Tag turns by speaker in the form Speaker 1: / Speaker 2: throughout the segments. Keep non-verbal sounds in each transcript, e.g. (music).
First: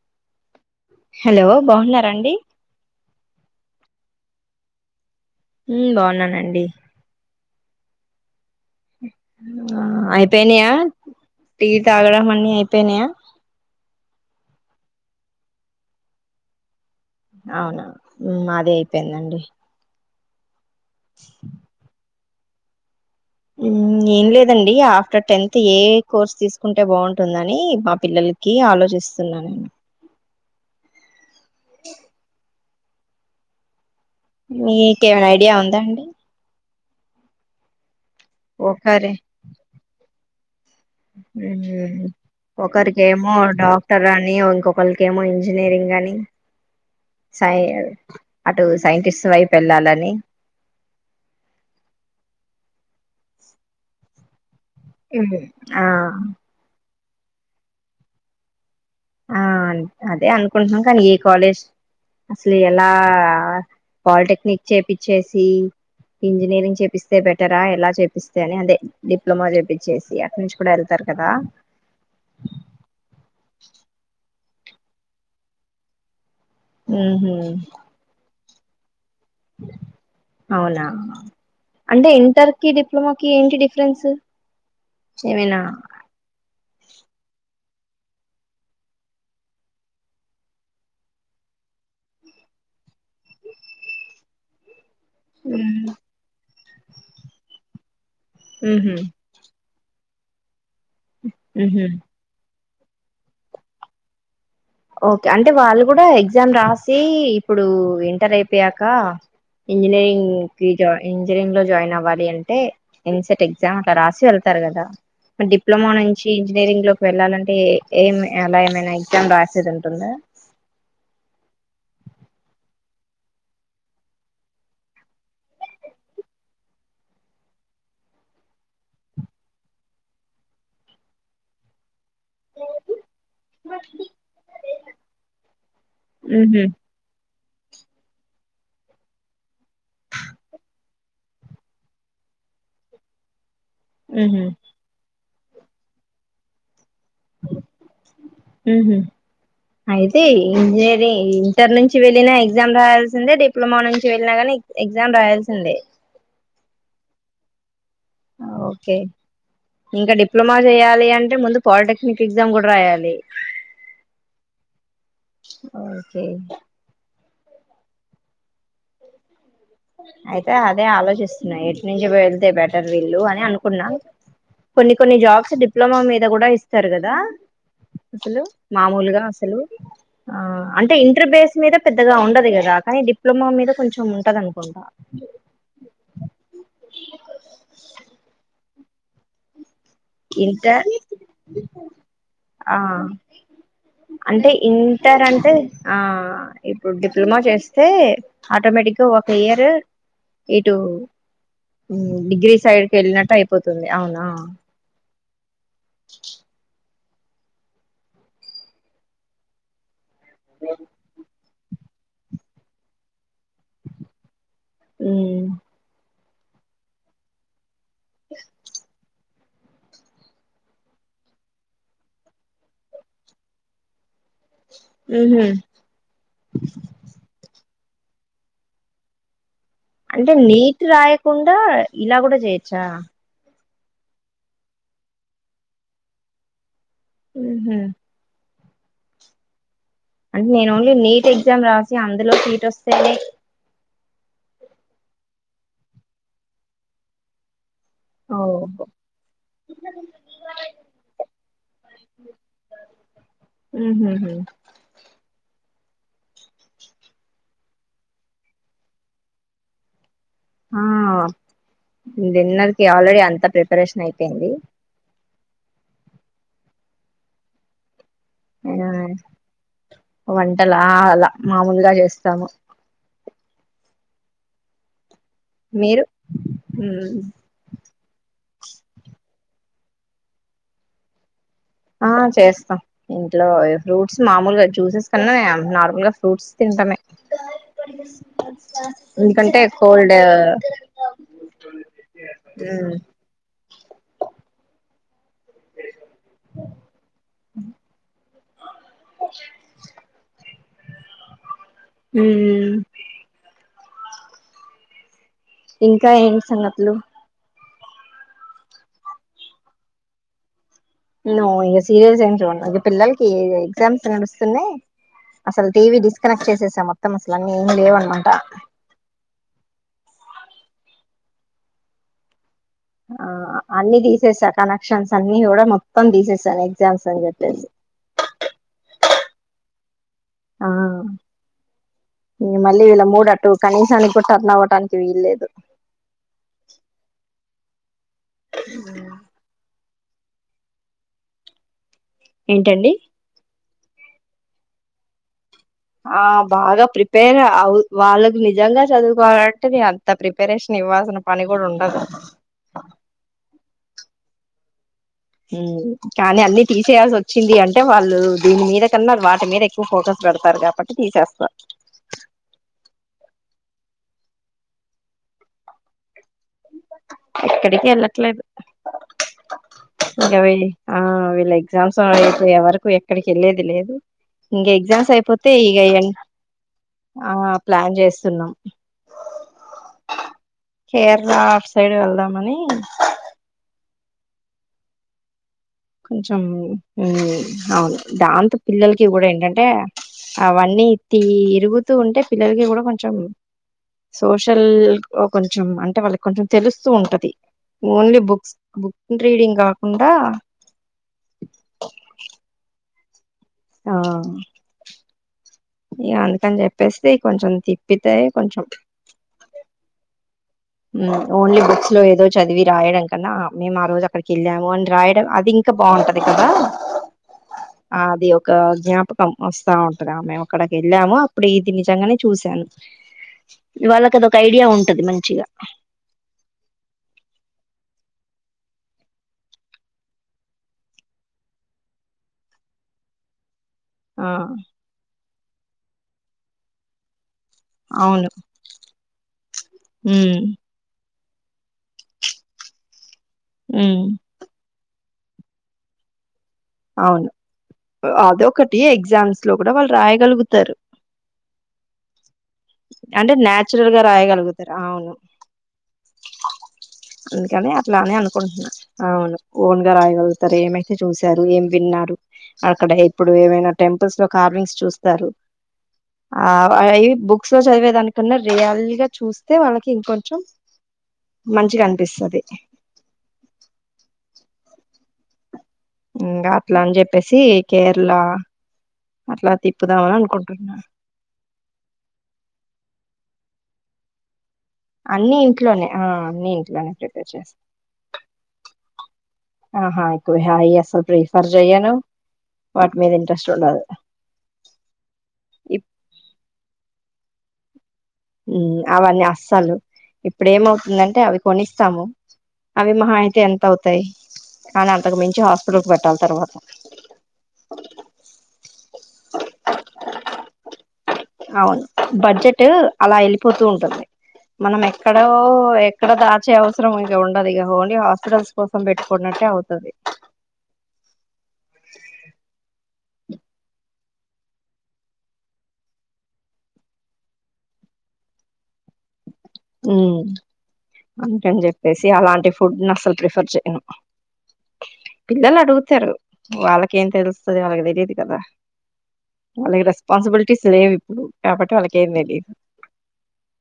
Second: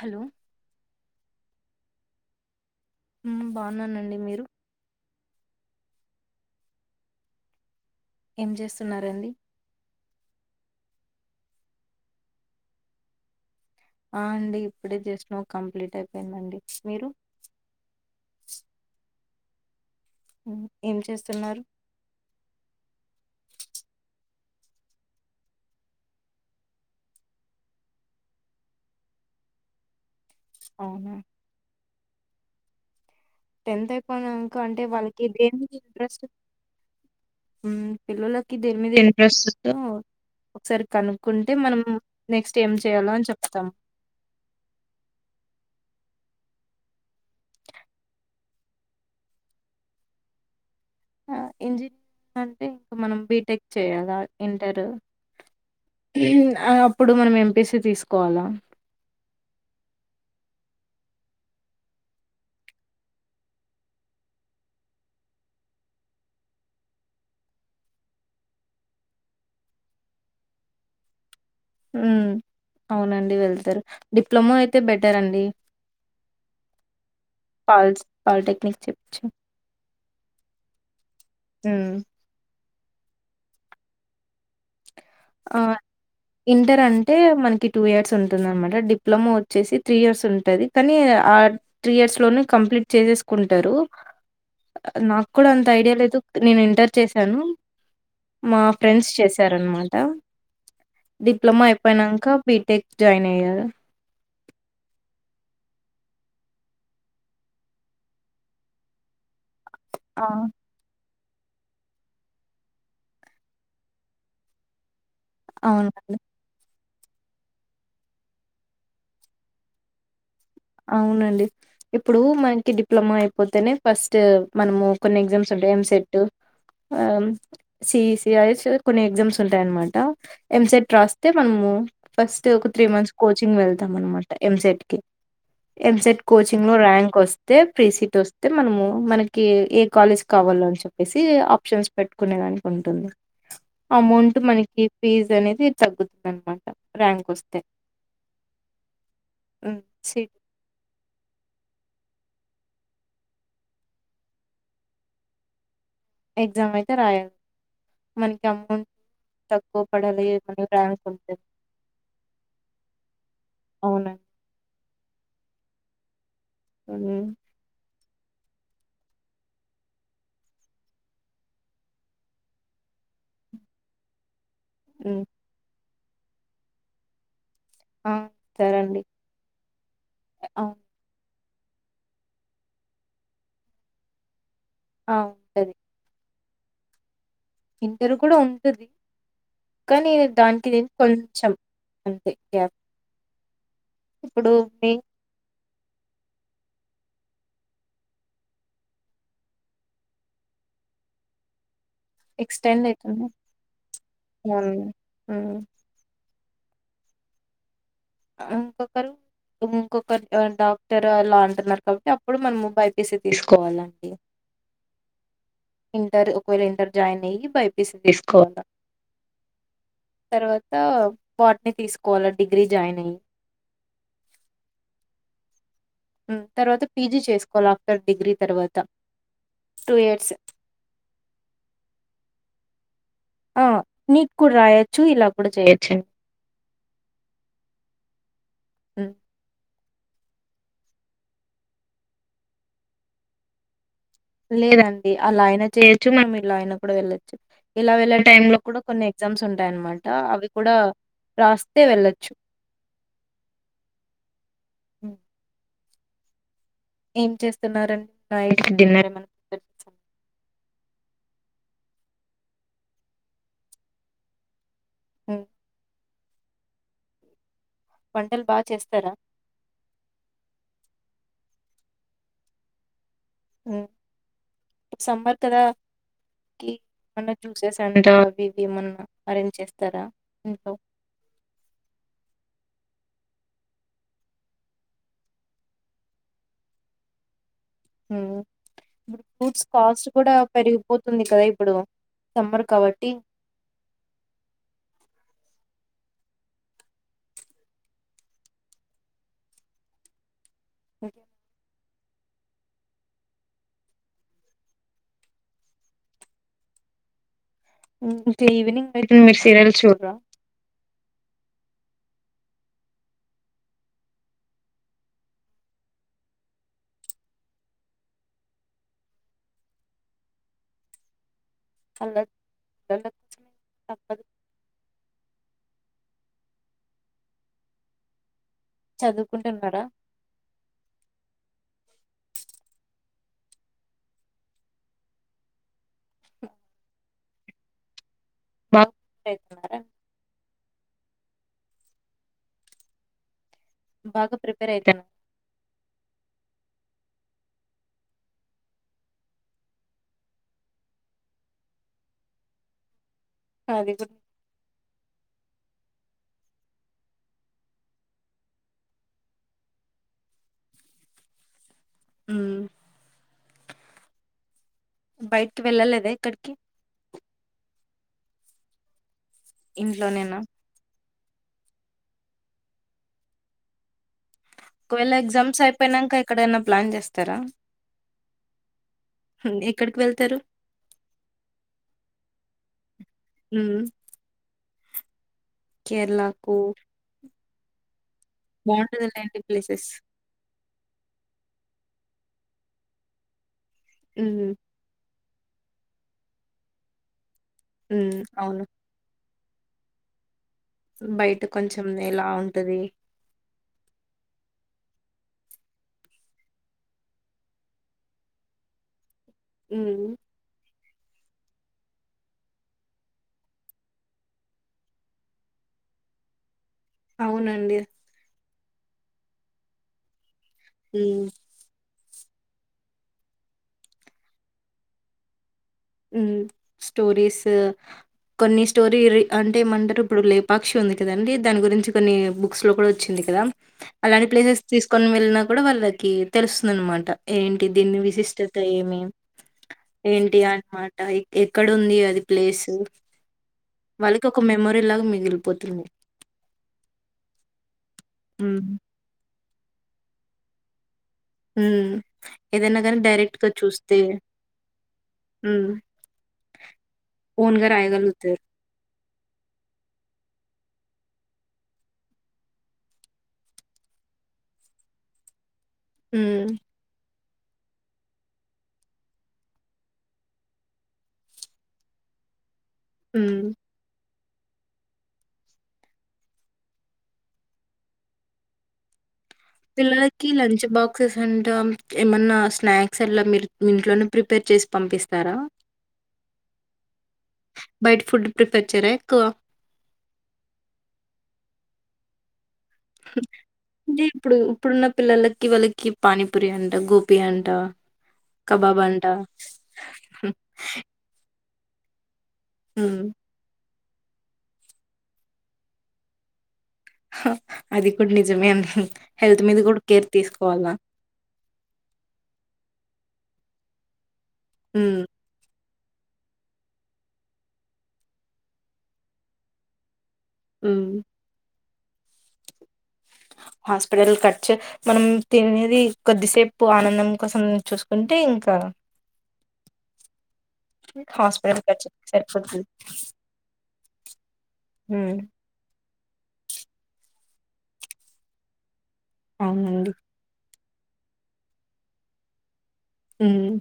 Speaker 1: Hello
Speaker 2: బాగున్నారంండి
Speaker 1: బాగున్నానండి మీరు
Speaker 2: బాగున్నానండి
Speaker 1: ఏం చేస్తున్నారండి
Speaker 2: ఆ అయిపోయినాయా టీ తాగడం అన్ని అయిపోయినాయా
Speaker 1: ఆ అండి ఇప్పుడే జస్ట్ నువ్ కంప్లీట్ అయిపోయిందండి మీరు
Speaker 2: అవునవు మాదే అయిపోయిందండి
Speaker 1: ఏం చేస్తున్నారు
Speaker 2: ఏం లేదండి ఆఫ్టర్ టెన్త్ ఏ కోర్స్ తీసుకుంటే బాగుంటుందని మా పిల్లల ఆలోచిస్తున్నా నేను
Speaker 1: ఓహ టెన్త్ అయిపోనాక అంటే వాళ్ళకి
Speaker 2: మీకేమైనా
Speaker 1: దే
Speaker 2: ఐడియా ఉందా అండి
Speaker 1: ఇంట్రెస్ట్ పిల్లలకి దేని మీద
Speaker 2: ఒకరి
Speaker 1: ఇంట్రెస్ట్ వా నెక్స్ట్ ఏం చేయాలో అని
Speaker 2: ఒకరికేమో
Speaker 1: చెప్తాం.
Speaker 2: డాక్టర్ అని ఇంకొకరికేమో ఇంజనీరింగ్ నీ సై అటు సైంటిస్ట్ వైపు వెళ్ళాలని
Speaker 1: ఇంజనీరింగ్ అంటే ఇంకా మనం బీటెక్ చేయాల వింటారు
Speaker 2: ఆ
Speaker 1: అప్పుడు మనం ఎంపిసి తీసుకోవాలా
Speaker 2: ఆ అదే అనుకుంటున్నాం కానీ ఏ కాలేజ్ అసలు ఎలా పాలిటెక్నిక్ చేపిచ్చేసి ఇంజనీరింగ్ చేపిస్తే బెటరా ఎలా చేపిస్తే అని అదే డిప్లొమా చేయిచ్చేసి అక్క నుంచి కూడా వెళ్తారు కదా
Speaker 1: అవునండి వెళ్తారు డిప్లొమాో అయితే బెటర్ అండి
Speaker 2: ఆ హ
Speaker 1: నిశ్చిచ్చ
Speaker 2: అవునా
Speaker 1: హ్మ్
Speaker 2: అంటే ఇంటర్ క డిప్లొమాకి ఏంటి డిఫరెన్స్ ఏమైనా
Speaker 1: ఆ ఇంటర్ అంటే మనకి టూ ఇయర్స్ ఉంటుంద అనమాట డిప్లొమా వచ్చేసి త్రీ ఇయర్స్ ఉంటుంది కానీ ఆ త్రీ ఇయర్స్ లోనూ కంప్లీ చేసేసుకుంటారు నాకు కూడా అంత ఐడియా లేదు నేను ఎంటర్ చేశాను మా
Speaker 2: ఉహు
Speaker 1: ఫ్రెండ్స్ చేసారన్నమాట డిప్లొమా
Speaker 2: ఉహు
Speaker 1: అయిపోయినాక బీటెక్ జాయిన్ అయ్యారు
Speaker 2: ఓకే అంటే వాళ్ళు కూడా ఎగ్జామ్ రాసి ఇప్పుడు ఎంటర్ అయిపోయాక
Speaker 1: ఆ!
Speaker 2: ఇంజనీయరింగ్ క జాయి ఇంజనీరింగ్ లో జాయిన్ అవ్వాలి అంటే ఎన్సెట్ ఎగ్జామ్ అట్లా రాసి వెళ్తారు కదా డిప్లొమా
Speaker 1: అవునండి.
Speaker 2: నుంచి ఇంజనీరింగ్ లోకి వెళ్ళాలంటే ఏం ఎలా ఏమైనా ఎగ్జామ్ రా సరంటన్నా
Speaker 1: అవునండి ఇప్పుడు మనకి డిప్లొమా అయిపోతేనే ఫస్ట్ మనము కొన్ని ఎగ్జామ్స్ ఉంటాయి ఎంసెట్ ఆ సిఈసి అ కొన్ని ఎగ్జామ్స్ ఉంటాయన్నమాట ఎంసెట్ రాస్తే మనము ఫస్ట్ ఒక త్రీ మంత్స్ కోచింగ్ వెళ్తాం అనమాట ఎంసెట్ కి ఎంసెట్
Speaker 2: ఉహు
Speaker 1: కోచింగ్ లో ర్యాంక్ వస్తే ప్రీ సీట్ వస్తే మనము మనకి ఏ కాలేజ్ కావాలో అని చెప్పేసి ఆప్షన్స్ పెట్టు ఇంతనే అనుకుంటున్న, అమౌంట్
Speaker 2: ఉహు
Speaker 1: మనకి ఫీజ్ అనేది తగ్గుతుంది అనమాట ర్యాంక్ వస్తే
Speaker 2: ఉహు అయితే
Speaker 1: సీట్
Speaker 2: ఇంజనీరింగ్ ఇంటర్ నుంచి వెళ్ళిన ఎగ్జామ్ రాయాల్సిందే డిప్లొమా నుంచి వెళ్ళిన కాగానీ ఎగ్జామ్ రాయాల్సిందే,
Speaker 1: ఎగ్జామ్ అయితే రాయాలి మనకి అమౌంట్
Speaker 2: ఓకే
Speaker 1: తక్కువ
Speaker 2: ఇంకా
Speaker 1: పడాలి
Speaker 2: డిప్లొమా
Speaker 1: మన ర్యాంక్
Speaker 2: చేయాలి, అంటే
Speaker 1: ఉంటది
Speaker 2: ముందు పాలిటెక్నిక్ ఎగ్జామ్ కూడా రాయాలి.
Speaker 1: అవును
Speaker 2: ఒకే
Speaker 1: ఉ
Speaker 2: అయితే అదే ఆలోచిస్తున్నా ఎటు నుంచి వెళ్తే బెటర్ వీళ్ళు అని అనుకున్నా, కొన్ని కొన్ని
Speaker 1: హ్మ్.
Speaker 2: జాబ్స్ డిప్లొమా మీద కూడా ఇస్తారు, కదా
Speaker 1: ఆ!
Speaker 2: అసలు
Speaker 1: సరే అండి
Speaker 2: మామూలుగా అసలు ఆ
Speaker 1: అవును
Speaker 2: అంటే ఇంటర్ బేస్ మీద పెద్దగా ఉండదు కదా కానీ డిప్లొమా మీద కొంచెం ఉంటదను,
Speaker 1: ఆ ఉం కూడా ఉంటది, కానీ దానికి
Speaker 2: ఇంటర్
Speaker 1: దీన్ని కొంచం అంతే గ్యాప్
Speaker 2: ఆ అంటే
Speaker 1: ఇప్పుడు మే
Speaker 2: ఇంటారు అంటే ఆ ఇప్పుడు డిప్లొమా చేస్తే ఆటోమేటిక్గా ఒక ఇయర్ ఇటు డిగ్రీ
Speaker 1: ఎక్స్టెండ్
Speaker 2: సైడ్కి వెళ్ళినట్టు అయిపోతుంది, అ అవునా
Speaker 1: ఉ
Speaker 2: (unintelligible)
Speaker 1: ఇంకొకరు ఇంకొకరు డాక్టర్ అలాంటి న్నారు కాబట్టి అప్పుడు మనం బైపిసి తీసుకోవాలండి,
Speaker 2: ఉ
Speaker 1: ఇంటర్ ఒకవేళ ఇంటర్ జాయిన్ అయ్యి బైపీసి తీసుకోవాలా, తర్వాత పార్ట్ తీసుకోవాలి డిగ్రీ జాయినింగ్
Speaker 2: (unintelligible)
Speaker 1: తర్వాత పీజీ చేసుకోవాలి ఆఫ్టర్ డిగ్రీ తర్వాత, టూ ఇయర్స్
Speaker 2: అంటే నీట్ రాయకుండా ఇలా కూడా చేయొచ్చా,
Speaker 1: ఆ నీట్ కు కూడా రాయొచ్చు ఇలా కూడా చేయొచ్చు,
Speaker 2: ఉహు
Speaker 1: ఉ
Speaker 2: అంటే నేను ఓన్లీ నీట్ ఎగ్జామ్ రాసి అందులో సీట్ వస్తేనే,
Speaker 1: లేదండి అలా ఆయన చేయొచ్చు మనము ఇలా ఆయన కూడా వెళ్ళచ్చు, ఇలా వెళ్ళ టైం లో కూడా
Speaker 2: ఓహో
Speaker 1: కొన్ని ఎగ్జామ్స్ ఉంటాయన్నమాట అవి కూడా రాస్తే వెళ్ళొచ్చు,
Speaker 2: ఉ హు హు
Speaker 1: హ్మ్. ఏం చేస్తున్నారడి నా డిన్నర్ ఏమించ
Speaker 2: ఆ డిన్నర్కి ఆల్రెడీ అంతా ప్రిపరేషన్ అయిపోయింది.
Speaker 1: ఉ వంటలు బా చేస్తారా?
Speaker 2: ఆ వంటలా అలా మామూలుగా చేస్తాము,
Speaker 1: సమ్మర్ ఇక్కడ
Speaker 2: మీరు
Speaker 1: క
Speaker 2: మ్మ్.
Speaker 1: మ జ్యూసెస్ అంటవి ఇవి ఏమన్నా అరేంజ్ చేస్త, ఇంకా రా
Speaker 2: ఆ చేస్తా ఇంట్లో ఫ్రూట్స్ మామూలుగా జ్యూసెస్ కన్నా నార్మల్ గా ఫ్రూట్స్ తింటామే,
Speaker 1: ఉ
Speaker 2: ఎందుకంటే
Speaker 1: ఫ్రూట్స్ కాస్ట్
Speaker 2: కోల్డ్
Speaker 1: కూడా పెరిగిపోతుంది కదా ఇప్పుడు, సమ్మర్
Speaker 2: ఉమ్
Speaker 1: కాబట్టి హుమ్
Speaker 2: ఉమ్మ్ ఇంకా ఏంటి సంగతులు
Speaker 1: ఈవినింగ్ అయితే మీరు సీరియల్స్ చూడరా
Speaker 2: నో ఇగ సీరియల్స్ ఏం చూడను ఇగ పిల్లలకి ఎగ్జామ్స్ నడుస్తున్నాయి అసలు టీవీ డిస్కనెక్ట్ చేసేసా మొత్తం అసలు అన్నీ ఏం లేవనమాట
Speaker 1: అల్లాగ్
Speaker 2: ఆ అన్ని తీసేస్తా కనెక్షన్స్ స్ అన్నీ కూడా మొత్తం తీసేసాను ఎగ్జామ్స్ అని చెప్పేసి
Speaker 1: చదువుకుంటున్నారా
Speaker 2: ఆ మళ్ళీ వీళ్ళ మూడు అటు కనీసానికి కూడా టర్న్ అవ్వటానికి వీల్లేదు
Speaker 1: హ్ బ (unintelligible) అయితున్నారా
Speaker 2: ఏంటండి
Speaker 1: బాగా ప్రిపేర్ అయితా
Speaker 2: ఆ బాగా ప్రిపేర్ అ వాళ్ళకి నిజంగా చదువుకోవాలంటే నే అంత ప్రిపరేషన్ నివ్వాల్సిన పని కూడా ఉండదు
Speaker 1: అది గు
Speaker 2: హూ కానీ అన్ని తీసేయాల్సి వచ్చింది అంటే వాళ్ళు దీని మీద కన్నా వాటి మీద ఎక్కువ ఫోకస్ పెడతారు అదొక్కటి తీసేస్తా
Speaker 1: ఉమ్ బయటికి వెళ్ళలేద ఎక్కడ్క్
Speaker 2: ఎక్కడికి ఏళ్ళట్లేదు ఇగ
Speaker 1: ఇంట్లోనేనా
Speaker 2: వీ ఆ వీళ్ళ ఎగ్జామ్స్ అయిపోయే వరకు ఎక్కడికి వెళ్ళేది లేదు ఇంకా ఎగ్జామ్స్
Speaker 1: ఒకవేళ
Speaker 2: అయిపోతే ఇగ ఏన్
Speaker 1: అయిపోయినాక ఎక్కడైనా ప్లాన్
Speaker 2: ప్లాన్ చేస్తున్నాం
Speaker 1: హ్ ఎక్కడికి వెళ్తారు
Speaker 2: అప్ సైడ్ వెళ్దామని
Speaker 1: ఉహ్
Speaker 2: కొంచెం ఉ అవును దాంతో పిల్లలకి
Speaker 1: బాగుంటది
Speaker 2: కూడా
Speaker 1: లేండి
Speaker 2: ఏంటంటే
Speaker 1: ప్లేసెస్
Speaker 2: అవన్నీ తీ రుగుతూ ఉంటే పిల్లలకి కూడా కొంచెం
Speaker 1: మ్మ్.
Speaker 2: సోషల్ కొంచెం అంటే వాళ్ళకి కొంచెం తెలుస్తూ ఉంటది ఓన్లీ
Speaker 1: మ్మ్.
Speaker 2: బుక్స్
Speaker 1: అవును
Speaker 2: బుక్ రీడింగ్ కాకుండా
Speaker 1: బయట కొంచెం ఎలా ఉంటది
Speaker 2: ఆ ఇగ అందుకని చెప్పేసీ కొంచెం తిప్పితే కొంచెం
Speaker 1: ఉమ్
Speaker 2: ఊ ఓన్లీ బుక్స్ లో ఏదో చదివి రాయడం కన్నా మేము ఆ రోజు అక్కడికి వెళ్ళాము అని రాయడం అది ఇంకా బాగుంటది కదా
Speaker 1: అవునండి
Speaker 2: ఆ అది ఒక జ్ఞాపకం వస్తా ఉంటది ఆ మేము అక్కడికి వెళ్ళాము
Speaker 1: మ్మ్.
Speaker 2: అప్పుడు ఇది నిజంగానే చూశాను ఈ వాళ్ళకి అది ఒక ఐడియా ఉంటది మంచిగా
Speaker 1: ఊమ్ స్టోరీస్ కొన్ని స్టోరీ అంటే ఏమంటారు ఇప్పుడు లేపాక్షి ఉంది కదండి దాని గురించి కొన్ని బుక్స్ లో కూడా వచ్చింది కదా అలాంటి
Speaker 2: ఆ
Speaker 1: ప్లేసెస్ తీసుకొని వెళ్ళినా కూడా వాళ్ళకి తెలుస్తుందనమాట ఏంటి దీని
Speaker 2: అవును
Speaker 1: విశిష్టత ఏమి ఏంటి
Speaker 2: ఉమ్
Speaker 1: అం ఆటా ఎక్కడ ఉంది అది ప్లేసు
Speaker 2: ఉమ్
Speaker 1: వాళ్ళకి ఒక మెమోరీ లాగా మిగ్ గిలిపోతుంది
Speaker 2: అవును అదొకటి ఎగ్జామ్స్ లో కూడా వాళ్ళు రాయగలుగుతారు
Speaker 1: హ్మ్ ఏదైనా గాని
Speaker 2: అంటే
Speaker 1: డైరెక్ట్‌గా
Speaker 2: న్యాచురల్
Speaker 1: చూస్తే
Speaker 2: గా రాయగలుగుతారు ఆ అవును
Speaker 1: హ్మ్. ఓన్‌గా
Speaker 2: అందుకని అట్లానే
Speaker 1: రాయగలుగుతారు.
Speaker 2: అనుకుంటున్నా అవును ఓన్గా రాయగలుగుతారు ఏమైతే చూసి ఏం విన్నారు అక్కడ ఇప్పుడు ఏమైనా టెంపుల్స్ లో కార్వింగ్ చూస్తారు
Speaker 1: హ్మ్.
Speaker 2: ఆ అయ్యి బుక్ బుక్స్ లో చదివేదానికున్నా రియల్ గా చూస్తే వాళ్ళకి ఇంకొంచెం మంచిగా అనిపిస్తది
Speaker 1: హ
Speaker 2: ఇంగా అట్లా అని చెప్పేసి కేరళ అట్లా తిప్పుదామని
Speaker 1: పిల్లలకి లంచ్
Speaker 2: అనుకుంటున్నా
Speaker 1: బాక్సెస్ అంటా ఏమన్నా స్నాక్స్ అట్లా మీరు మీ ఇంట్లోనే ప్రిపేర్ చేసి
Speaker 2: అన్ని
Speaker 1: పంపిస్తారా?
Speaker 2: ఇంట్లోనే ఆ అన్ని ఇంట్లోనే ప్రిపేర్ చేస్తాం
Speaker 1: బయట ఫుడ్ ప్రిఫర్ చేయరా ఎక్కువ?
Speaker 2: ఆహా హాకు హాయ్ అసలు ప్రిఫర్ జయ్యాను
Speaker 1: ఇప్పుడు ఇప్పుడున్న పిల్లలకి
Speaker 2: ఇప్
Speaker 1: వాళ్ళకి పానీపురి అంటే గోపి పి అంట
Speaker 2: ఉ
Speaker 1: కబాబ్ అంట
Speaker 2: అవన్నీ అస్సలు ఇప్పుడు ఏమవుతుందంటే అవి కొనిస్తాము అవి
Speaker 1: హ్మ్.
Speaker 2: మాహయితే ఎంత అవుతాయి కానీ అంతకు మించి హాస్పిటల్ కు పెట్టాలి తర్వాత
Speaker 1: అది కూడా నిజమే అండి హెల్త్ మీద కూడా కేర్ తీసుకోవలనా
Speaker 2: అవును బడ్జెట్ అలా వెళ్ళిపోతూ ఉంటుంది మనం
Speaker 1: హ్మ్.
Speaker 2: ఎక్కడో ఎక్కడో దాచే అవసరం ఇంక ఉండదు ఇక ఓన్లీ హాస్పిటల్స్ కోసం పెట్టుకునట్టే అవుతది
Speaker 1: ఉమ్ ఆ హాస్పిటల్ ఖర్చు మనం తినేది కొద్దిసేపు ఆనందం కోసం చూసుకుంటే ఇంకా
Speaker 2: ఉమ్
Speaker 1: హాస్పిటల్
Speaker 2: అందుకని
Speaker 1: ఖర్చు
Speaker 2: చెప్పేసి అలాంటి
Speaker 1: సరిపోతుంది.
Speaker 2: ఫుడ్ ని అసలు ప్రిఫర్ చేయను
Speaker 1: హ్మ్.
Speaker 2: పిల్లలు అడుగు తరు వాళ్ళకేం తెలుస్తుంది వాళ్ళకి తెలిదు కదా వాళ్ళకి
Speaker 1: అవునండి.
Speaker 2: రెస్పాన్సిబులిటీ టీస్ లేవు ఇప్పుడు కాబట్టి వాళ్ళకేం తెలీదు
Speaker 1: ఉమ్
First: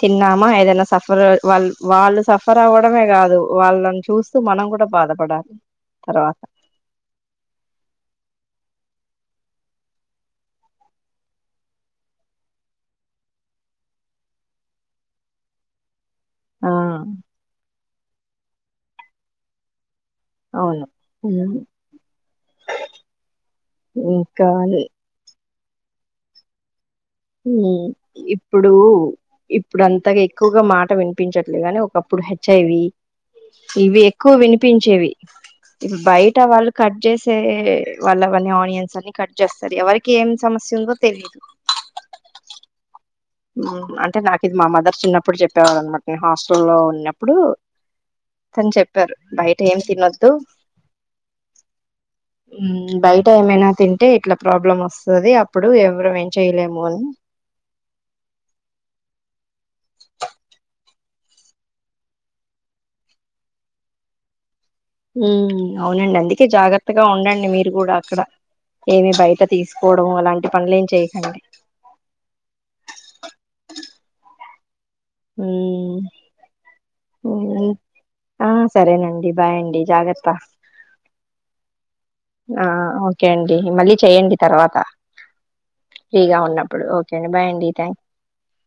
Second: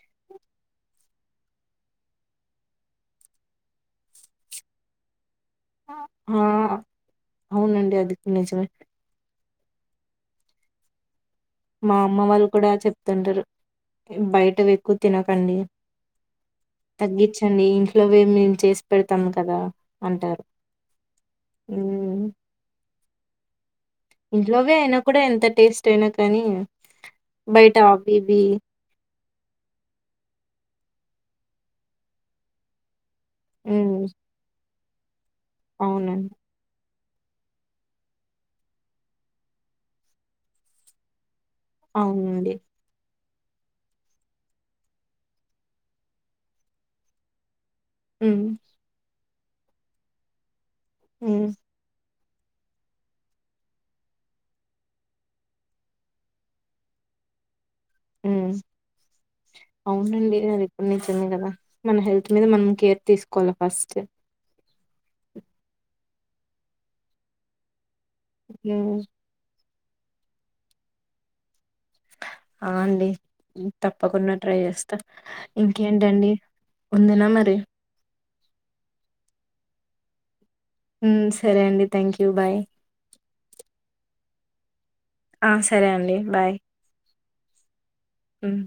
Speaker 2: చిన్నామా ఏదైనా సఫర్ వాళ్ వాళ్ళు సఫర్ అవ్వడమే కాదు వాళ్ళని చూస్తూ మనం కూడ కూడా బాధపడ
Speaker 1: హా అవునండి అది కూడ నిజమే మా అమ్మ వాళ్ళు కూడా చెప్తుంటారు బయటవి ఎక్కువ తినకండి
Speaker 2: ఆ
Speaker 1: తగ్గించండి ఇంట్లో మేము చేసి పెడతాము కదా అంటారు
Speaker 2: అవును ఉమ్,
Speaker 1: ఉమ్
Speaker 2: ఇంకా
Speaker 1: ఇంట్లోవే అయినా కూడా ఎంత టేస్ట్ అయినా కానీ బయట అవి ఇవి
Speaker 2: ఇప్పుడు ఇప్పుడు అంతగా ఎక్కువగా మాట మాట వినిపించట్లేగాని ఒకప్పుడు హెచ్ఐవి ఇవి
Speaker 1: మ్మ్
Speaker 2: ఎక్కువ వినిపించేవి ఇప్పుడు
Speaker 1: అవునండి
Speaker 2: బయట వాళ్ళు కట్ కట్ చేసే వాళ్ళవన్నీ ఆనియన్స్ అన్ని కట్ చేస్తారు ఎవరికి ఏం సమస్య ఉందో తెలీదు
Speaker 1: అవునండి
Speaker 2: అంటే నాకు ఇది మా మదర్ చిన్నప్పుడు చెప్పేవాళ్ళు అనమాట నేను హాస్టల్ లో ఉన్నప్పుడు
Speaker 1: మ్మ్
Speaker 2: తను చెప్పారు బయట ఏం తినొద్దు
Speaker 1: ఉ
Speaker 2: ఉమ్ బయట ఏమైనా తింటే ఇట్లా ప్రాబ్లం వస్తుది అప్పుడు ఎవరము ఏం చెయలేము అని
Speaker 1: ఉ అవునండి అది ఎప్పుడు నుంచి వుంది కదా మన హెల్త్ మీద మనం కేర్ తీసుకోవాలి ఫస్ట్
Speaker 2: ఉ అవునండి అందుకే జాగ్రత్తగా ఉండండి మీరు కూడా అక్కడ
Speaker 1: మ్మ్
Speaker 2: ఏమి బయట తీసుకోవడం అలాంటి పనులు ఏం చేయకండి
Speaker 1: అ అండి తప్పకుండా ట్రై చేస్తా ఇంకేంటండి ఉండనా మరి
Speaker 2: ఆ సరేనండి బాయ్ అండి జాగ్రత్త
Speaker 1: మ్మ్ సరే అండి థ్యాంక్ యూ బాయ్
Speaker 2: ఆ ఓకే అండి మళ్ళీ చెయ్యండి తర్వాత
Speaker 1: ఆ సరే అండి బాయ్
Speaker 2: కే అండి బాయ్ అండి త్యాం
Speaker 1: మ్మ్